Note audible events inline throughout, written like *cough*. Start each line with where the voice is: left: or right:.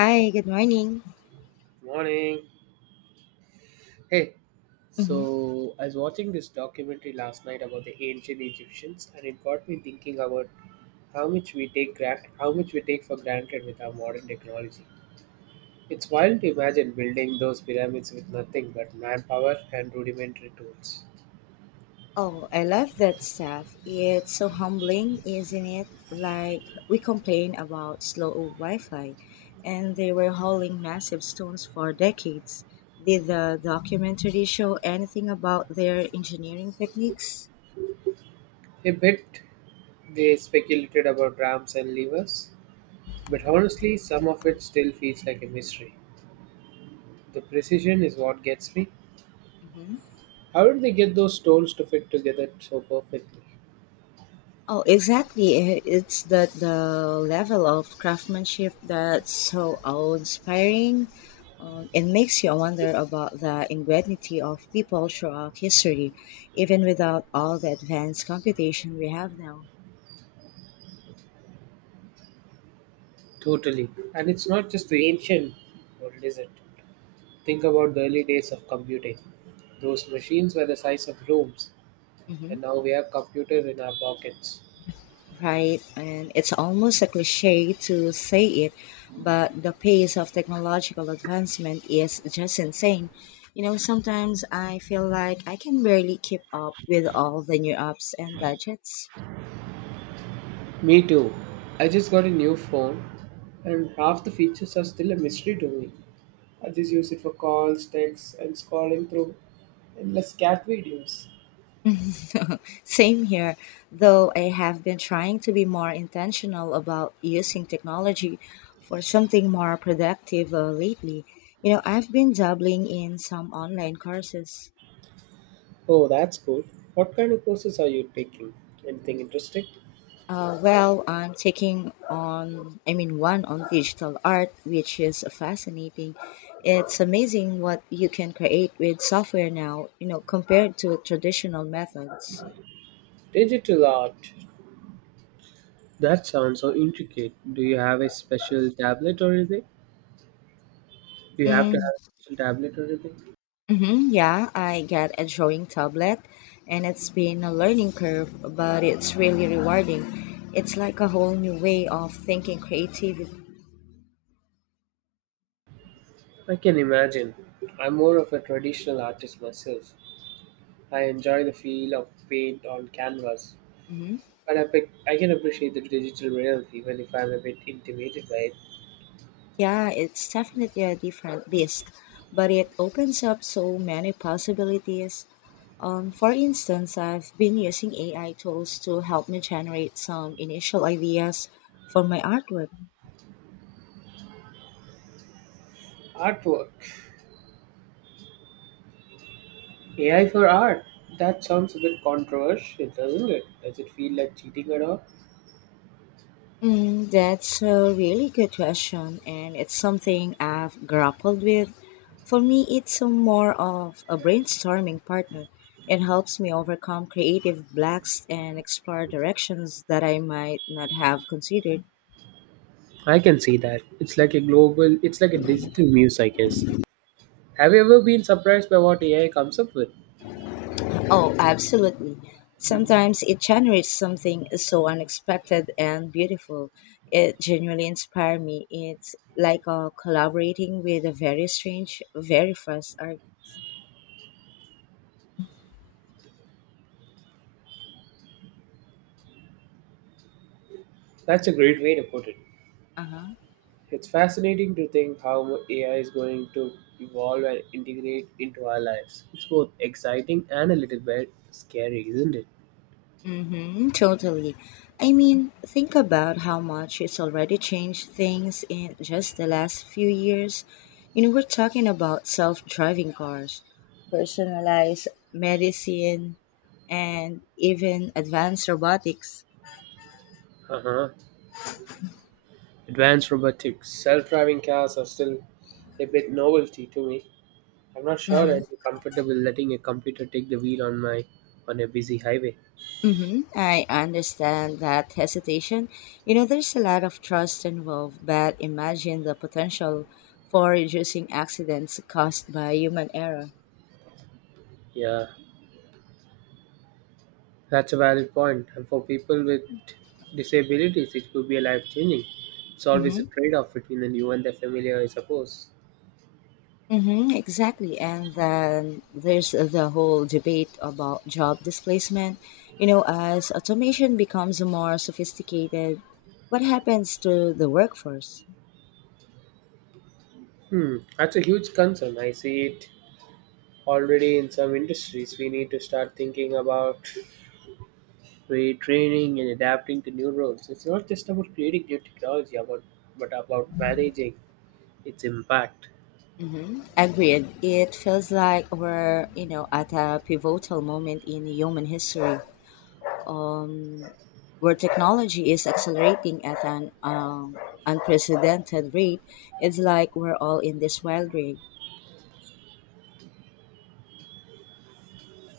left: Hi, good morning.
right: Morning. Hey,
left: hmm
right: so I was watching this documentary last night about the ancient Egyptians, and it got me thinking about how much we take for granted with our modern technology. It's wild to imagine building those pyramids with nothing but manpower and rudimentary tools.
left: Oh, I love that stuff. It's so humbling, isn't it? Like, we complain about slow Wi Fi, and they were hauling massive stones for decades. Did the documentary show anything about their engineering techniques?
right: A bit, they speculated about ramps and levers, but honestly, some of it still feels like a mystery. The precision is what gets me. How did they get those tools to fit together so perfectly?
left: Oh, exactly. It's that the level of craftsmanship that's so awe-inspiring, and makes you wonder about the ingenuity of people throughout history, even without all the advanced computation we have now.
right: Totally. And it's not just the ancient world, is it? Think about the early days of computing. Those machines were the size of rooms,
left: hmm
right: and now we have computers in our pockets.
left: Right, and it's almost a cliche to say it, but the pace of technological advancement is just insane. You know, sometimes I feel like I can barely keep up with all the new apps and gadgets.
right: Me too. I just got a new phone, and half the features are still a mystery to me. I just use it for calls, texts, and scrolling through endless cat videos.
left: Same here, though I have been trying to be more intentional about using technology for something more productive lately. You know, I've been dabbling in some online courses.
right: Oh, that's cool. What kind of courses are you taking? Anything interesting?
left: Well, I'm I mean, one on digital art, which is fascinating. It's amazing what you can create with software now, you know, compared to traditional methods.
right: Digital art. That sounds so intricate. Do you have to
left: Mm-hmm.
right: have a special tablet or anything?
left: Mm-hmm, yeah, I got a drawing tablet, and it's been a learning curve, but it's really rewarding. It's like a whole new way of thinking creativity.
right: I can imagine. I'm more of a traditional artist myself. I enjoy the feel of paint on canvas,
left: Mhm.
right: but I can appreciate the digital reality even if I'm a bit intimidated by it.
left: Yeah, it's definitely a different beast, but it opens up so many possibilities. For instance, I've been using AI tools to help me generate some initial ideas for my artwork.
right: Artwork. AI for art. That sounds a bit controversial, doesn't it? Does it feel like cheating at all?
left: That's a really good question, and it's something I've grappled with. For me, it's a more of a brainstorming partner. It helps me overcome creative blocks and explore directions that I might not have considered.
right: I can see that. It's like a digital muse, I guess. Have you ever been surprised by what AI comes up with?
left: Oh, absolutely. Sometimes it generates something so unexpected and beautiful. It genuinely inspires me. It's like collaborating with a very strange, very fast art.
right: That's a great way to put it.
left: Uh huh.
right: It's fascinating to think how AI is going to evolve and integrate into our lives. It's both exciting and a little bit scary, isn't it?
left: Mm-hmm, totally. I mean, think about how much it's already changed things in just the last few years. You know, we're talking about self driving cars, personalized medicine, and even advanced robotics.
right: Uh huh. Advanced robotics, self driving cars are still a bit novelty to me. I'm not sure
left: Mm-hmm.
right: I'd be comfortable letting a computer take the wheel on my on a busy highway.
left: Mm-hmm. I understand that hesitation. You know, there's a lot of trust involved, but imagine the potential for reducing accidents caused by human error.
right: Yeah, that's a valid point, and for people with disabilities, it could be a life changing. It's always a trade off between the new and the familiar, I suppose.
left: Mm-hmm, exactly. And then there's the whole debate about job displacement. You know, as automation becomes more sophisticated, what happens to the workforce?
right: Hmm, that's a huge concern. I see it already in some industries. We need to start thinking about retraining and adapting to new roles. It's not just about creating new technology, about but about managing its impact.
left: Mm-hmm. Agreed. It feels like we're, you know, at a pivotal moment in human history, um, where technology is accelerating at an unprecedented rate. It's like we're all in this wild ride.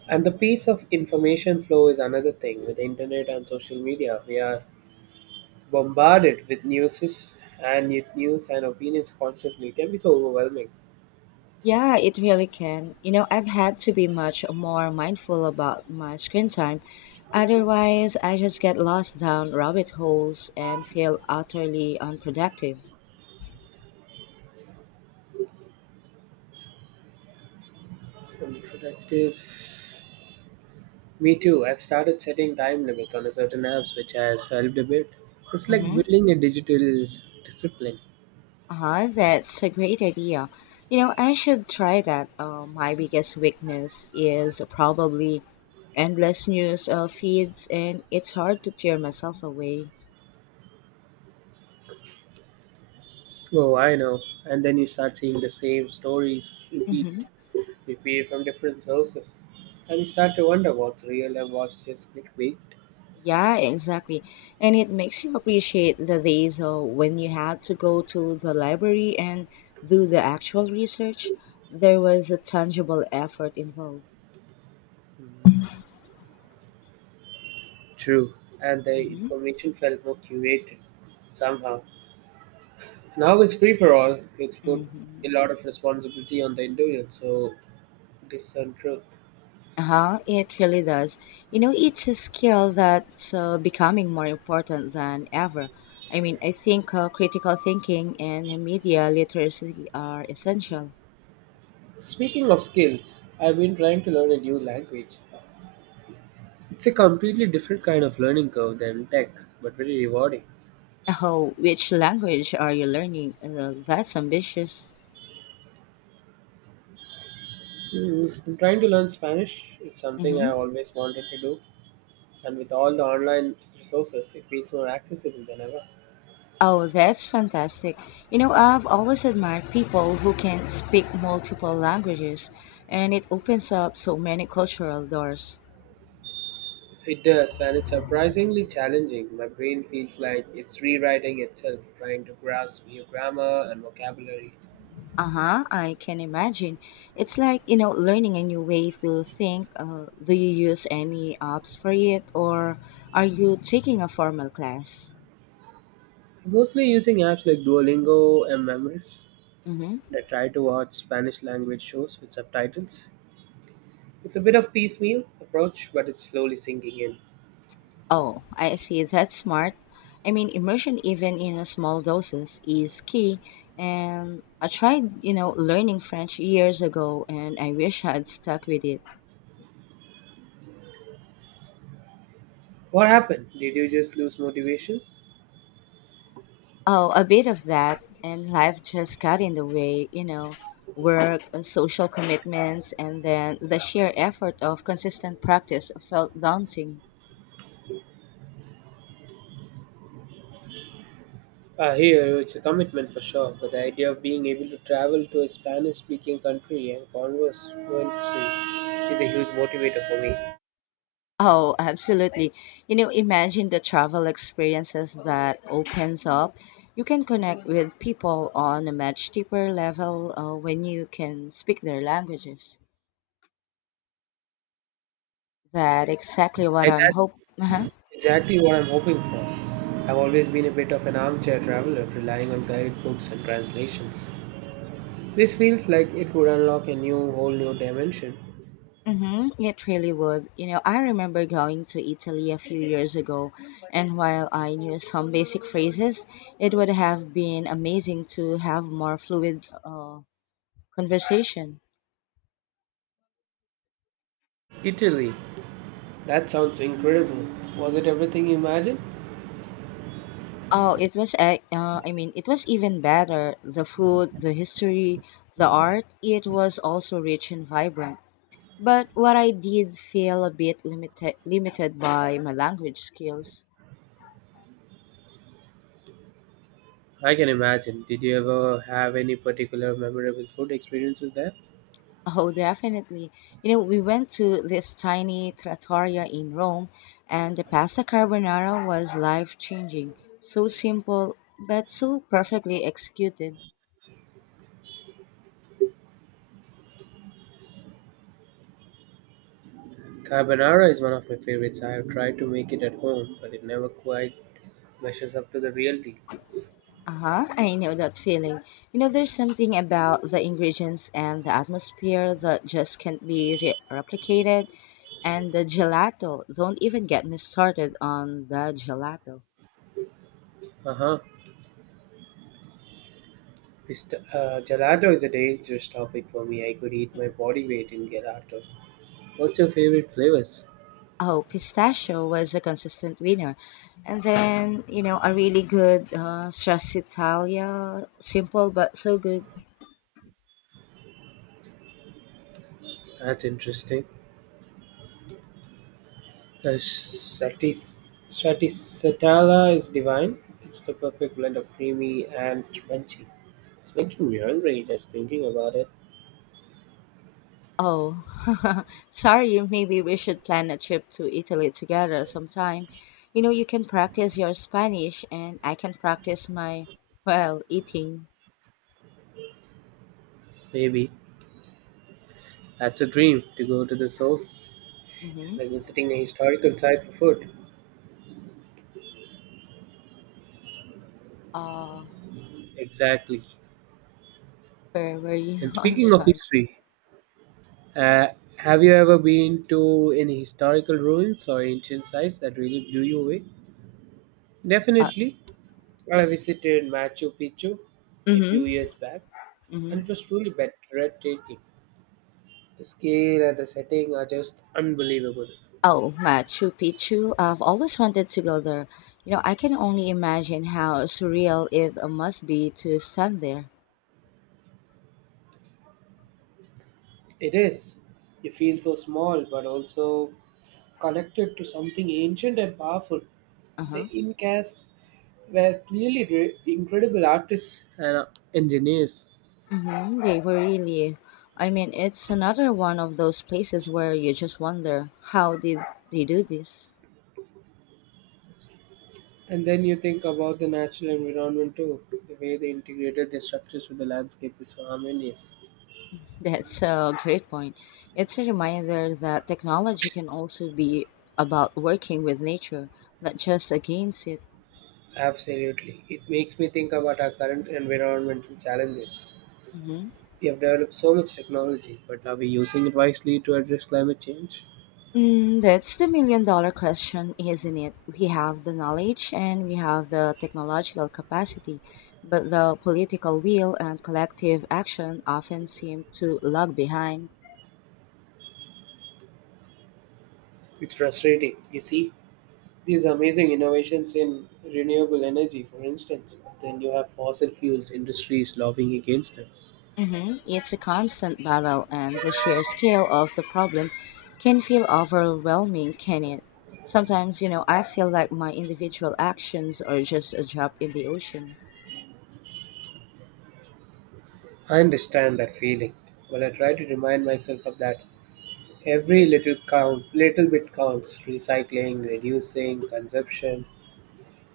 right: And the piece of information flow is another thing with the internet and social media. We are bombarded with news and opinions constantly. It can be so overwhelming
left: Yeah, it really can. You know, I've had to be much more mindful about my screen time. Otherwise, I just get lost down rabbit holes and feel utterly unproductive.
right: and productive. Me too. I've started setting time limits on a certain apps, which has helped a bit. It's like
left: Mm-hmm.
right: building a digital discipline.
left: Uh-huh, that's a great idea. You know, I should try that. My biggest weakness is probably endless news feeds, and it's hard to tear myself away.
right: Oh, I know. And then you start seeing the same stories
left: Mm-hmm.
right: repeat from different sources, and you start to wonder what's real and what's just clickbait.
left: Yeah, exactly. And it makes you appreciate the days when you had to go to the library and do the actual research. There was a tangible effort involved.
right: True. And the
left: Mm-hmm.
right: information felt more curated somehow. Now it's free for all. It's put a
left: Mm-hmm.
right: lot of responsibility on the individual, so it is untruth.
left: Uh-huh, it really does. You know, it's a skill that's becoming more important than ever. I mean, I think critical thinking and media literacy are essential.
right: Speaking of skills, I've been trying to learn a new language. It's a completely different kind of learning curve than tech, but very rewarding.
left: Oh, which language are you learning? That's ambitious.
right: Mm, I'm trying to learn Spanish. It's something I
left: Mm-hmm.
right: always wanted to do, and with all the online resources, it feels more accessible than ever.
left: Oh, that's fantastic. You know, I've always admired people who can speak multiple languages, and it opens up so many cultural doors.
right: It does, and it's surprisingly challenging. My brain feels like it's rewriting itself, trying to grasp new grammar and vocabulary.
left: Uh huh, I can imagine. It's like, you know, learning a new way to think. Do you use any apps for it, or are you taking a formal class?
right: Mostly using apps like Duolingo and Memories.
left: Mm hmm.
right: I try to watch Spanish language shows with subtitles. It's a bit of piecemeal approach, but it's slowly sinking in.
left: Oh, I see. That's smart. I mean, immersion, even in a small doses, is key. And I tried, you know, learning French years ago, and I wish I'd stuck with it.
right: What happened? Did you just lose motivation?
left: Oh, a bit of that, and life just got in the way, you know, work, social commitments, and then the sheer effort of consistent practice felt daunting.
right: Here, it's a commitment for sure, but the idea of being able to travel to a Spanish speaking country and converse fluently is a huge motivator for me.
left: Oh, absolutely. You know, imagine the travel experiences that opens up. You can connect with people on a much deeper level when you can speak their languages. That exactly what
right: And
left: I'm
right: that's
left: hoping. Uh-huh.
right: exactly what I'm hoping for. I've always been a bit of an armchair traveler, relying on guided books and translations. This feels like it would unlock a new whole new dimension.
left: Mm-hmm, it really would. You know, I remember going to Italy a few years ago, and while I knew some basic phrases, it would have been amazing to have more fluid conversation.
right: Italy. That sounds incredible. Was it everything you imagined?
left: Oh, it was I mean, it was even better. The food, the history, the art, it was also rich and vibrant. But what I did feel a bit limited by my language skills. *laughs*
right: I can imagine. Did you ever have any particular memorable food experiences there?
left: Oh, definitely. You know, we went to this tiny trattoria in Rome, and the pasta carbonara was life-changing. So simple, but so perfectly executed.
right: Carbonara is one of my favorites. I have tried to make it at home, but it never quite measures up to the reality.
left: Uh-huh, I know that feeling. You know, there's something about the ingredients and the atmosphere that just can't be replicated. And the gelato, don't even get me started on the gelato.
right: Uh-huh. Gelato is a dangerous topic for me. I could eat my body weight in gelato. What's your favorite flavors?
left: Oh, pistachio was a consistent winner. And then, you know, a really good stracciatella, simple but so good.
right: That's interesting. The satis- Satisatella is divine. It's the perfect blend of creamy and crunchy. It's making me hungry just thinking about it.
left: Oh, *laughs* sorry, maybe we should plan a trip to Italy together sometime. You know, you can practice your Spanish, and I can practice my, well, eating.
right: Maybe that's a dream to go to the source,
left: Mm-hmm.
right: like visiting a historical site for food.
left: Uh,
right: Exactly.
left: where were you?
right: And
left: *laughs* I'm
right: speaking of
left: sorry.
right: history, uh, have you ever been to any historical ruins or ancient sites that really blew you away?
left: Uh,
right: Definitely. I visited Machu Picchu a
left: mm-hmm.
right: few years back, and
left: Mm-hmm.
right: it was truly breathtaking. The scale and the setting are just unbelievable.
left: Oh, Machu Picchu. I've always wanted to go there. You know, I can only imagine how surreal it must be to stand there.
right: It is. You feel so small, but also connected to something ancient and powerful. The
left: Uh-huh.
right: Incas were incredible artists and engineers.
left: They were, really. I mean, it's another one of those places where you just wonder how did they do this.
right: And then you think about the natural environment too. The way they integrated their structures with the landscape is so harmonious.
left: That's a great point. It's a reminder that technology can also be about working with nature, not just against it.
right: Absolutely. It makes me think about our current environmental challenges.
left: hmm
right: We have developed so much technology, but are we using it wisely to address climate change?
left: That's the million dollar question, isn't it? We have the knowledge and we have the technological capacity, but the political will and collective action often seem to lag behind.
right: It's frustrating. You see, these amazing innovations in renewable energy, for instance, but then you have fossil fuels industries lobbying against them.
left: It's a constant battle, and the sheer scale of the problem can feel overwhelming, can it? Sometimes, you know, I feel like my individual actions are just a drop in the ocean.
right: I understand that feeling, but I try to remind myself of that. Little bit counts. Recycling, reducing consumption,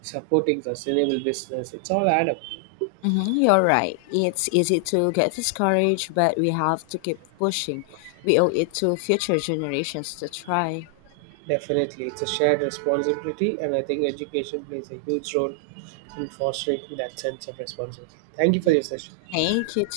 right: supporting sustainable business. It's all add up.
left: You're right. It's easy to get discouraged, but we have to keep pushing. We owe it to future generations to try.
right: Definitely, it's a shared responsibility, and I think education plays a huge role and fostering that sense of responsibility. Thank you for
left: Yeah.
right: your session.
left: Thank you.